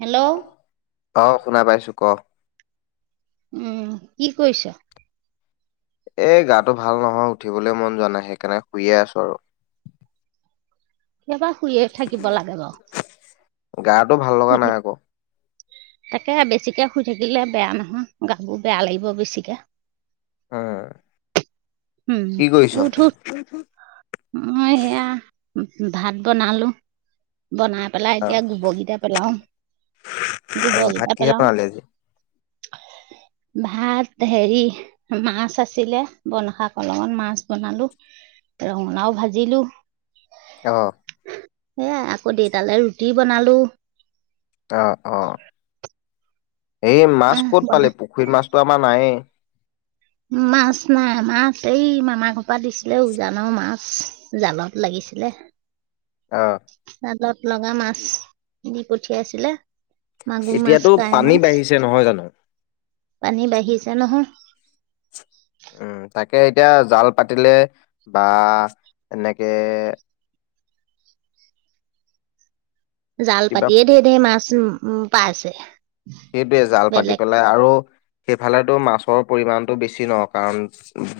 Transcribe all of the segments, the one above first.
Hello অ, শুনা পাইছো ক। উম, কি কৰিছ। এ গাটো ভাল নহয় উঠিবলৈ মন যোৱা নাই সেইকাৰণে শুইে আছো আৰু। কেইবা শুইে থাকিব লাগে বাৰু। গটো ভাল লগা শুই নাই থাক আকৌ। তাকে বেছিকে শুই থাকিলে বেয়া নহয় গাবোৰ বেয়া লাগিব বেছিকে। উম [inaudible] উম! কি কৰিছ অ উঠ উঠ অ সেয়া ভাত বনালো বনাই পেলাই এতিয়া গোবৰকেইটা অ গোবৰ ভাত কেইটা কিহে পেলাও বনালি আজি [unintelligible] ভাত হেৰি মাছ আছিলে বনশাক লগত মাছ বনালো [unintelligible] ৰঙলাও ভাজিলো অহ, এ আকৌ দেউতালৈ ৰুটি বনালো অ আহ [unintelligible] এই মাছ আহ ক'ত বনাই পালে পুখুৰীৰ মাছতো আমাৰ নাই মাছ নাই মাছ এই মামা ঘৰপা দিছিলে উজানৰ মাছ জালত লাগি ছিলে অ জালত লগা মাছ কিনি পঠিয়াইছিলে মাগুৰ মাছ এতিয়াতো কাই পানী মাছ বাঢ়িছে নহয় জানো পানী বাঢ়িছে নহয় উম তাকে এতিয়া জাল পাতিলে বা এনেকে জাল কিবা পাতিয়ে ঢেৰ ধেৰ মাছ উ পাইছে [unintelligible] সেইটোৱে জাল পাতি বেলেগ পেলাই আৰু সেইফালে‌ টো মাছৰ পৰিমমানতটো বেছি ন কাৰণ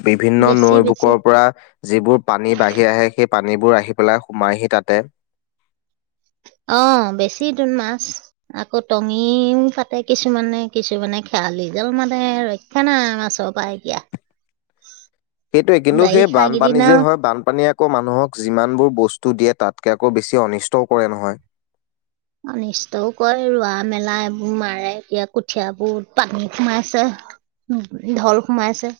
বিভিন্ন বেছি নৈ বেছি বুকৰৰ পৰা যিবোৰ পানী বাঢ়ি আহে সেই পানীবোৰ আহি পেলাই সোমাইহি তাতে অ বেছি [inaudible] আকৌ টঙিও পাতে কিছুমানে কিছুমানে খেৱালি জাল মানে ৰক্ষা না মাছক বাইকিয়া সেইটোৱে কিন্তু সেই বানপানী যে হয় বানপানীয়ে। আকৌ মানুহক যিমানবোৰ বস্তু দিয়ে তাতকৈ আকৌ বেছি অনিষ্টও কৰে নহয় অনিষ্টও কয় ৰোৱা মেলা এইবোৰ মাৰে এতিয়া কঠিয়াবোৰ পানী সোমাইছে ঢল সোমাইছে।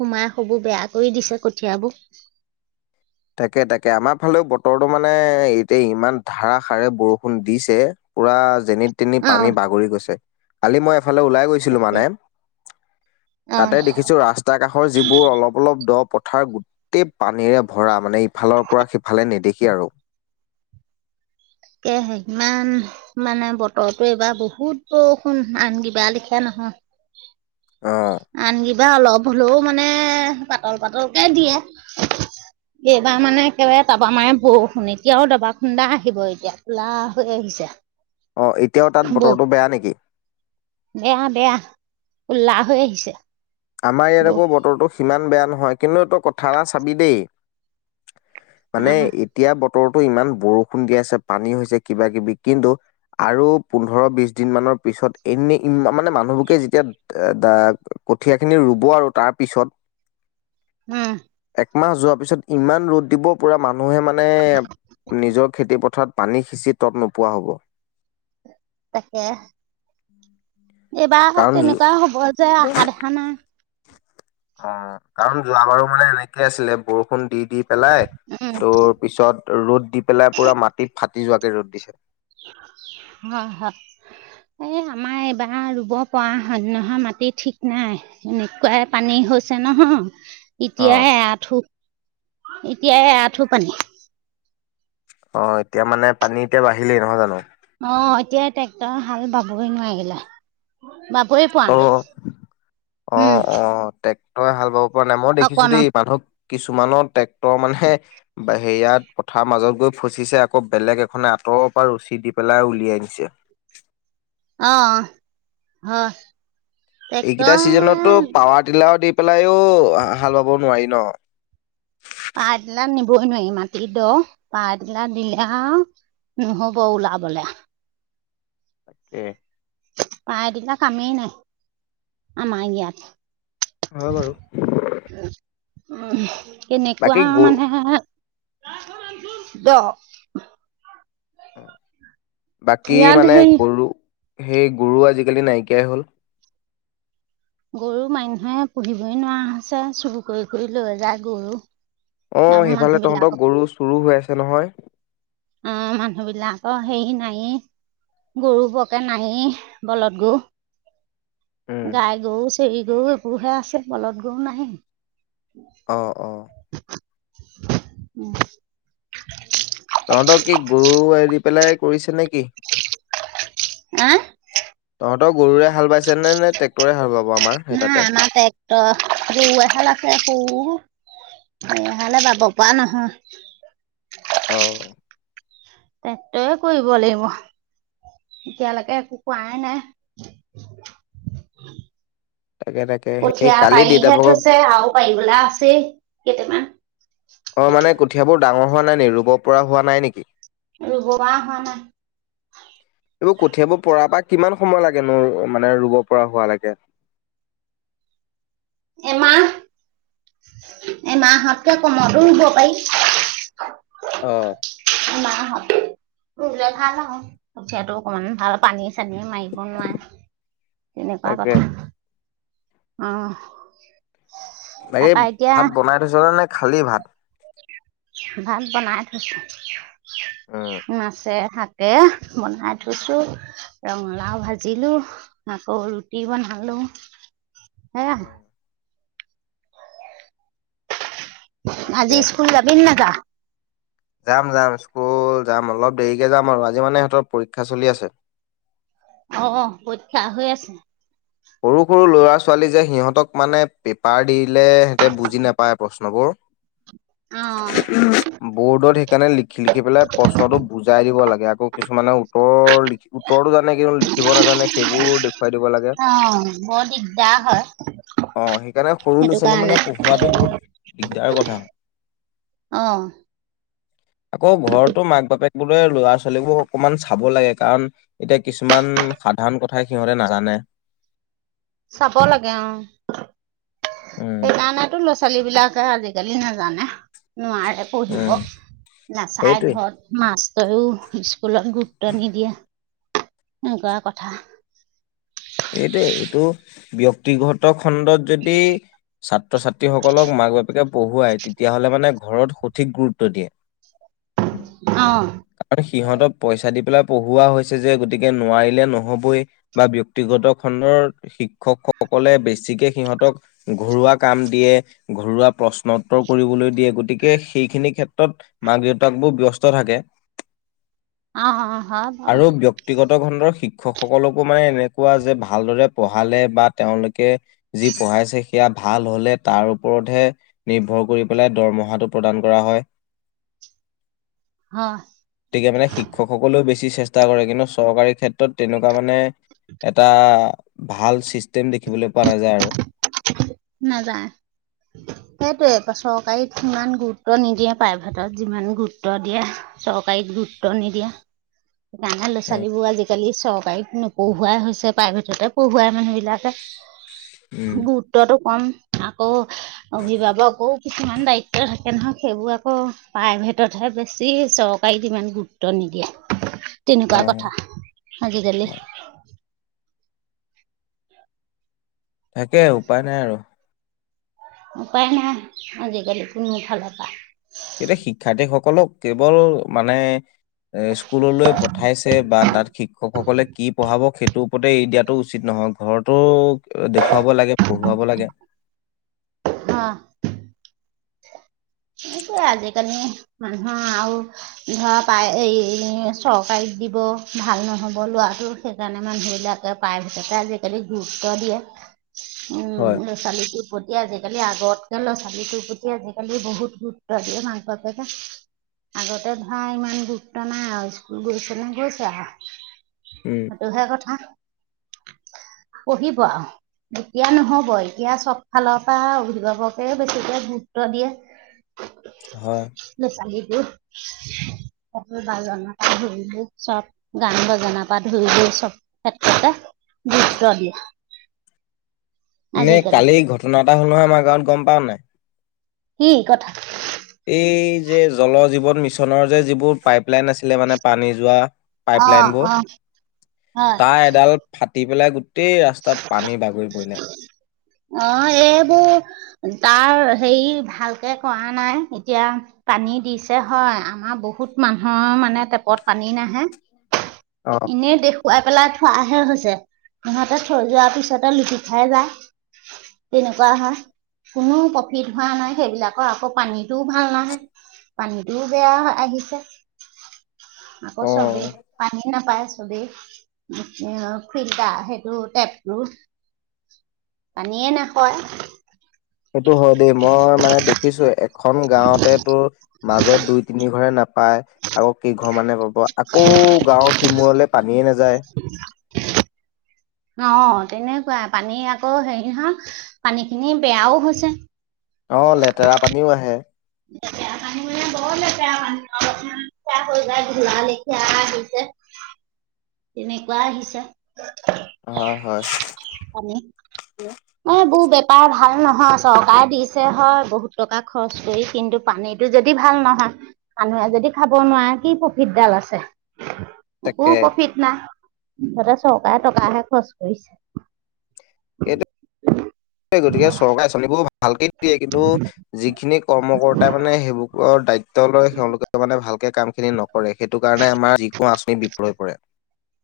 সোমাই সবোৰ বেয়া কৰি দিছে কঠিয়াবোৰ তাকে তাকে আমাৰ ফালেও বতৰটো মানে এতিয়া ইমান ধাৰাসাৰে বৰষুণ দিছে। পোৰা যেনি তেনি অ পানী বাগৰি গৈছে কালি মই এফালে ওলাই গৈছিলো মানে অ তাতে দেখিছো ৰাস্তা কাষৰ যিবোৰ অলপ অলপ দ প পথাৰ গোটেই পানীৰে ভৰা মানে ইফালৰ পৰা সিফালে নেদেখি সি আৰু কে ইমান মানে বতৰো এইবাৰ বহুত বৰষুণ আন কিবা লেখিয় নহয়। [inaudible] আহ আন কিবা অলপ হ'লেও মানে পাতল পাতলকে দিয়ে এইবাৰ মানে একেবাৰে তাৰাবা মানে বৰষুণ এতিয়াও দাবা খুন্দা আহিব এতিয়া কোলা হৈ আহিছে অ', এতিয়াও তাত বৌ বতৰটো বেয়া নেকি? বেয়া বেয়া উল্লাহ হৈ আহিছে। আমাৰ ইয়াত বৌ আকৌ বতৰটো সিমান বেয়া নহয় কিন্তু এই তই কথা এটা চাবি দেই মানে উম এতিয়া বতৰতো ইমান বৰষুণ দি আছে পানী হৈছে কিবা কিবি কিন্তু আৰু পোন্ধৰ বিশ দিন মানৰ পিছত এনে মানে মানুহবোৰকে যেতিয়া কঠিয়াখিনি ৰুব আৰু তাৰপিছত হোম। একমাহ যোৱাৰ পিছত ইমান ৰ'দ দিব পুৰা মানুহে মানে নিজৰ খেতি পথাৰ পানী সিঁচি তত নোপোৱা হ'ব। তাকে এইবাৰ কাৰণ তেনেকুৱা হ'ব যে আশা দেখা নাই অ কাৰণ যোৱাবাৰো মানে এনেকে আছিলে বৰষুণ দি দি পেলাই উম তোৰ পিছত ৰ'দ দি পেলাই পুৰা মাটিত ফাটি যোৱাকে ৰ'দ দিছে হা হা এ আমাৰ এইবাৰ ৰুব পৰা হয় নহয় মাটি ঠিক নাই এনেকুৱাই পানী থৈছে নহ অ এতিয়াই আঁঠু এতিয়াই আঁঠু পানী অ এতিয়া মানে পানী এতিয়া বাঢ়িলেই নহয় জানো অ এতিয়া ট্ৰেক্টৰ হাল বাবই নোৱাৰিলে। বাবই পোৱা অ অ নাই উম! তই হাল বাব পৰা নাই মই দেখিছো অকণো দেই মানুহক কিছুমানৰ ট্ৰেক্টৰ মানে বা হেয়াত পথাৰ মাজত গৈ ফচিছে আকৌ বেলেগ এখনে তৰ পৰা ৰৰুচি দি পেলাই উলিয়াই নিছে অ অ হয় এইকেইটা ছিজনতো ট্ৰেক্টৰ পাৱাৰ টিলাৰ দি পেলাইও হাল বাব নোৱাৰি ন পাৰ দিলেই নিবই নোৱাৰি মাটিত দ পা দিলে আ উহ' বৌ ওলা বলা তাকে পাৰ দিপা কমেই নাই আমাৰ ইয়াত হয় বাৰু উ এনেকুৱা বাকী গ মানে দহ বাকী ইয়াত মানে সেই গৰু সেই গৰু আজিকালি নাইকিয়াই হ'ল গৰু মানুহে পুহিবই নোৱাৰা হৈছে চুৰু কৰি কৰি লৈ যায় গৰু অ আৰু মানুহ সেইফালে বিলাকক তহঁতক গৰু চুৰ হৈ আছে নহয়। অ মানুহ বিলাকৰ সেই নাই গৰু বৰকে নাই বলত গৰু উম। গাই গৰু চেৰি গৰু এইবোৰহে আছে বলত গৰু নাই অ অ উম! তহঁতৰ কি গৰু এৰি পেলাই কৰিছে নে কি? হে? তহঁতৰ গৰুৰে হাল বাইছেনে নে ট্ৰেক্টৰে হাল বাব আমাৰ সেই তাতে? তাকে ক? এহালে বাব পোৱা নহয়? অ! টেক্টৰে কৰিব লাগিব। এতিয়ালৈকে একো কোৱাই নাই। তাকে তাকে সেই কঠীয়া কালি দেউতা পাৰিহে ভাগক থৈছে আৰু পাৰিবলৈ আছেই কেইটামান। অ মানে কঠিয়াবোৰ ডাঙৰ হোৱা নাই নি ৰুব পৰা হোৱা নাই নেকি? ৰুব পৰা হোৱা নাই এইবোৰ কঠিয়াব পৰা পৰা কিমান? সময় লাগে নোৰ মানে ৰুব পৰা হোৱা লৈকে এমাহ এ মাহঁতকে কমতো ৰুব পাৰি। অ। এই ভাল হ মাহঁত কঠিয়াতটো অকমান ভাল পানী। চানীয়ে মাৰিব নোৱাৰে তেনেকুৱা তাকে কথা। অ। এই তাৰপা এতিয়া ভাত বনাই থৈছ ন নে খালী ভাত? ভাত বনাই থৈছোঁ উম মাছে শাক। তাকে বনাই থৈছো। ৰঙালাও ভাজিলো আকৌ ৰুটি বনালো। হে উম [unintelligible] আজি স্কুল যাবিনে নেযাওঁ। [unintelligible] যাম-যাম স্কুল যাম অলপ দেৰিকে যাম আৰু আজি মানে সিহঁতৰ পৰীক্ষা চলি আছে। অ' পৰীক্ষা হৈ আছে। সৰু, সৰু ল'ৰা ছোৱালী যে সিহঁতক মানে পেপাৰ দি লে সিহঁতে বুজি নাপায় প্ৰশ্নবোৰ। অ বৰ্ডত সেইকাৰণে লিখি লিখি পেলাই প্ৰশ্নতটো বুজাই দিব লাগে। আকৌ কিছুমানে উত্তৰ লীখি উত্তৰতো জানে কিন্তু লিখিব নাজানে সেইবোৰ দেখুৱাই দিব লাগে। অ বৰ দিগদাৰ হয়। অ সেইকাৰণে সৰু ল'ৰা সেইটো ছোৱালী কাৰণে মানে পঢ়োৱাটো বহুত দিগদাৰ কথা। আহ। আকৌ ঘৰতো মাক বাপেক বোলে ল'ৰা ছোৱালীবোৰ অকমান চাব লাগে। কাৰণ এতিয়া কিছুমান সাধাৰণ কথাই সিহঁতে নাজানে। [inaudible] চাব লাগে অ। উম সেইকাৰণেটো ল- [unintelligible] ল' ছোৱালী বিলাকে আজিকালি নাজানে। নোৱাৰে উম পঢ়িব নাচাই সেইটোৱে ঘৰত মাছ তাইও স্কুলত গুৰুত্ব নিদিয়ে এনেকুৱা কথা। এইটোৱে এইটো ব্যক্তিগত খণ্ডত যদি ছাত্ৰ ছাত্ৰীসকলক মাক - বাপেকে পঢ়ুৱাই, তেতিয়াহ'লে মানে ঘৰত সঠিক গুৰুত্ব দিয়ে। অ কাৰণ সিহঁতক পইচা দি পেলাই- পঢ়োৱা হৈছে যে, গতিকে নোৱাৰিলে নহ'বই বা- ব্যক্তিগত খণ্ডৰ শিক্ষকসকলে বেছিকে সিহঁতক ঘৰুৱা কাম দিয়ে। ঘৰুৱা প্ৰশ্ন উত্তৰ কৰিবলৈ দিয়ে গতিকে সেইখিনি ক্ষেত্ৰত মাক দেউতাক বোৰ ব্যস্ত থাকে। আহ অ হয় বাও আৰু ব্যক্তিগত খণ্ডৰ শিক্ষকসকলকো মানে এনে কোৱা যে ভালদৰে পঢ়ালে বা তেওঁলোকে যি পঢ়াইছে সেয়া ভাল হ'লে তাৰ ওপৰত। হে নিৰ্ভৰ কৰি পেলাই দৰমহাটো প্ৰদান কৰা হয়। [inaudible] হয় গতিকে মানে শিক্ষকসকলেও বেছি চেষ্টা কৰে কিন্তু চৰকাৰী ক্ষেত্ৰত তেনেকুৱা মানে এটা ভাল চিষ্টেম দেখিবলৈ পোৱা নাযায়। আৰু নাযায় সেইটোয়ে চৰকাৰীত সিমান গুৰুত্ব নিদিয়ে। প্ৰাইভেটত যিমান গুৰুত্ব দিয়ে। ককাইত গুৰুত্ব নিদিয়া। ডাঙৰ ল' উম ছোৱালী বোৰ আজিকালি চৰকাৰীত নপঢ়ুৱাই হৈছে প্ৰাইভেটতে পঢ়ুৱাই মানুহ াকে গ উম, [unintelligible] কম আকৌ অভিভাৱকো কিছুমান দায়িত্ব থাকে নহয় সেইবোৰ আকৌ পায়। ভিতত বেছি হৈছে, চৰকাৰীত ইমান গুৰুত্ব নিদিয়ে। তেনেকুৱা হয় হয় কথা আজিকালি। হয়। তাকে উপায় নাই আৰু। উপায় নাই আজিকালি কোন ফালৰ পৰা। এতিয়া শিক্ষাৰ্থীসকলক কেৱল মানে এ'স্কুললৈ পঠাইছে বা তাত শিক্ষকসকলে কি পঢ়াব সেইটো পদে এৰি দিয়াতো উচিত নহয় ঘৰতো দেখুৱাব লাগে পঢ়ূৱাব লাগে। অ। সেনেকুৱাই, আজিকালি মানুহৰ আৰু ধৰা পায় এই চৰকাৰীক দিব। ভাল নহব লোৱাটো সেইকাৰণে মানুহ বিলাকে প্ৰাইভেটতে আজিকালি গুৰুত্ব দিয়ে। হয় উম ল'ৰা ছোৱালীটোৰ প্ৰতি আজিকালি আগতকে ল'ৰা ছোৱালীটোৰ প্ৰতি আজিকালি বহুত গুৰুত, তদে ন পাৰকে [unintelligible] আগতে ধৰা ইমান গুৰুত্ব নাই আৰু স্কুল গৈছেনে গৈছে। উম সেইটোহে কথা। পঢ়িব আৰু এতিয়া নহ'ব এতিয়া চব ফালৰ পৰা অভিভাৱকে বেছিকে। উত দিয়া হয় [inaudible] সেই চালীটো। স বাজনা পা ধুইলো চব গান বজনা পা ধুইলো চব ক্ষেত্ৰতে। [unintelligible] নে আজিকালি কালি ঘটনা এটা হ'ল নহয় আমাৰ গাঁৱত গম পাওঁ নাই। কি কথা? এই যে জল জীৱন মিছনৰ যে যিবোৰ পাইপলাইন আছিলে মানে পানী যোৱা অ পাইপলাইনবোৰ। অ হয় তাৰ এডাল ফাটি পেলাই গোটেই ৰাস্তাত পানী বাগৰি পৰিলে। অ এইবোৰ তাৰ হেৰি ভালকে কৰা নাই এতিয়া। পানী দিছে হয়, আমাৰ বহুত মানুহৰ মানে টেপত পানী নাহে। অ ইনে দেখো। খুৱাই পেলাই থোৱাহে হৈছে সিহঁতে থৈ যোৱাৰ পিছতে লুটি খাই যায়। তেনেকুৱা হয়। কোনো প্ৰফিট হোৱা নাই সেইবিলাকৰ আকৌ পানীটোও ভাল নাহে। পানীটোও বেয়া আহিছে, আকৌ অ চবেই পানী নাপায়। চবে ফিল্টাৰ, সেইটো টেপটো। পানীয়ে নাই খোৱা। সেইটো হয় দেই মই মানে দেখিছোঁ এখন গাঁৱতে তোৰ মাজত দুই তিনি ঘৰে নাপ- পাই আকৌ কি ঘৰ মানে পাব আকৌ গাঁৱৰ সিমূৰলে পানীয়ে নেযায়। অ তেনেকুৱাই পানী আকৌ হেৰি হা পানী খিনি বেয়াও হৈছে। অ লেতেৰা পানীও আহে। লেপেৰা পানী বৰ লেপেৰা পানী হৈ যায় ঢলা লেখিয়ছে [unintelligible] তেনেকুৱা আহিছে। হয় হয় হেলোঁ, অ বৌ বেপ [unintelligible] চৰকাৰ ভাল নহয় চৰকাৰে দিছে হয় বহুত টকা খৰচ কৰি কিন্তু পানীটো যদি ভাল নহয়। মানুহে যদি খাব নোৱাৰে কি প্ৰফিট ডাল আছে? একো তাকে প্ৰফিট সিহতে চৰকাৰে টকাহে খৰচ কৰিছে। এইটো [inaudible] গতিকে চৰকাৰী আঁচনিবোৰ ভাল। ভালকে দিয়ে কিন্তু যিখিনি কৰ্মকৰ্তা মানে সেইবোৰত। তেওঁল তেওঁলোকে মানে ভাল। কামখিনি নকৰে সেইটো কাৰণে আমাৰ যিকোনো আঁচনি বিপ্ৰ হৈ পৰে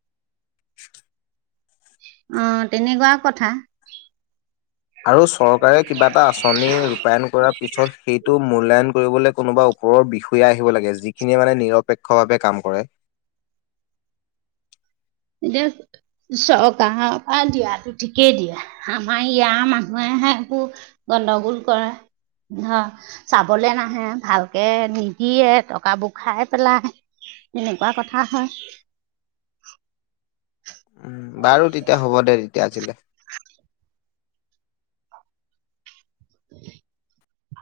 [inaudible] অ তেনেকুৱা কথা। আৰু চৰকাৰে কিবা এটা আঁচনি ৰূপায়ণ কৰাৰ পিছত, সেইটো মূল্যায়ন। কৰিবলৈ কোনোবা ওপৰৰ বিষয়া আহিব লাগে। যিখিনিয়ে মানে নিৰপেক্ষভাৱে কাম কৰে। [unintelligible] এতিয়া চৰকাৰৰ পৰা দিয়াটো ঠিকেই দিয়ে, আমাৰ ইয়াৰ মানুহে হে একো গণ্ডগোল কৰা ন চাবলে নাহে, ভালকে নিদিয়ে, টকাবোৰ খাই পেলাই। তেনেকুৱা কথা হয়। উম, বাৰু তেতিয়া হ'ব দে তেতিয়া আজিলে। উ।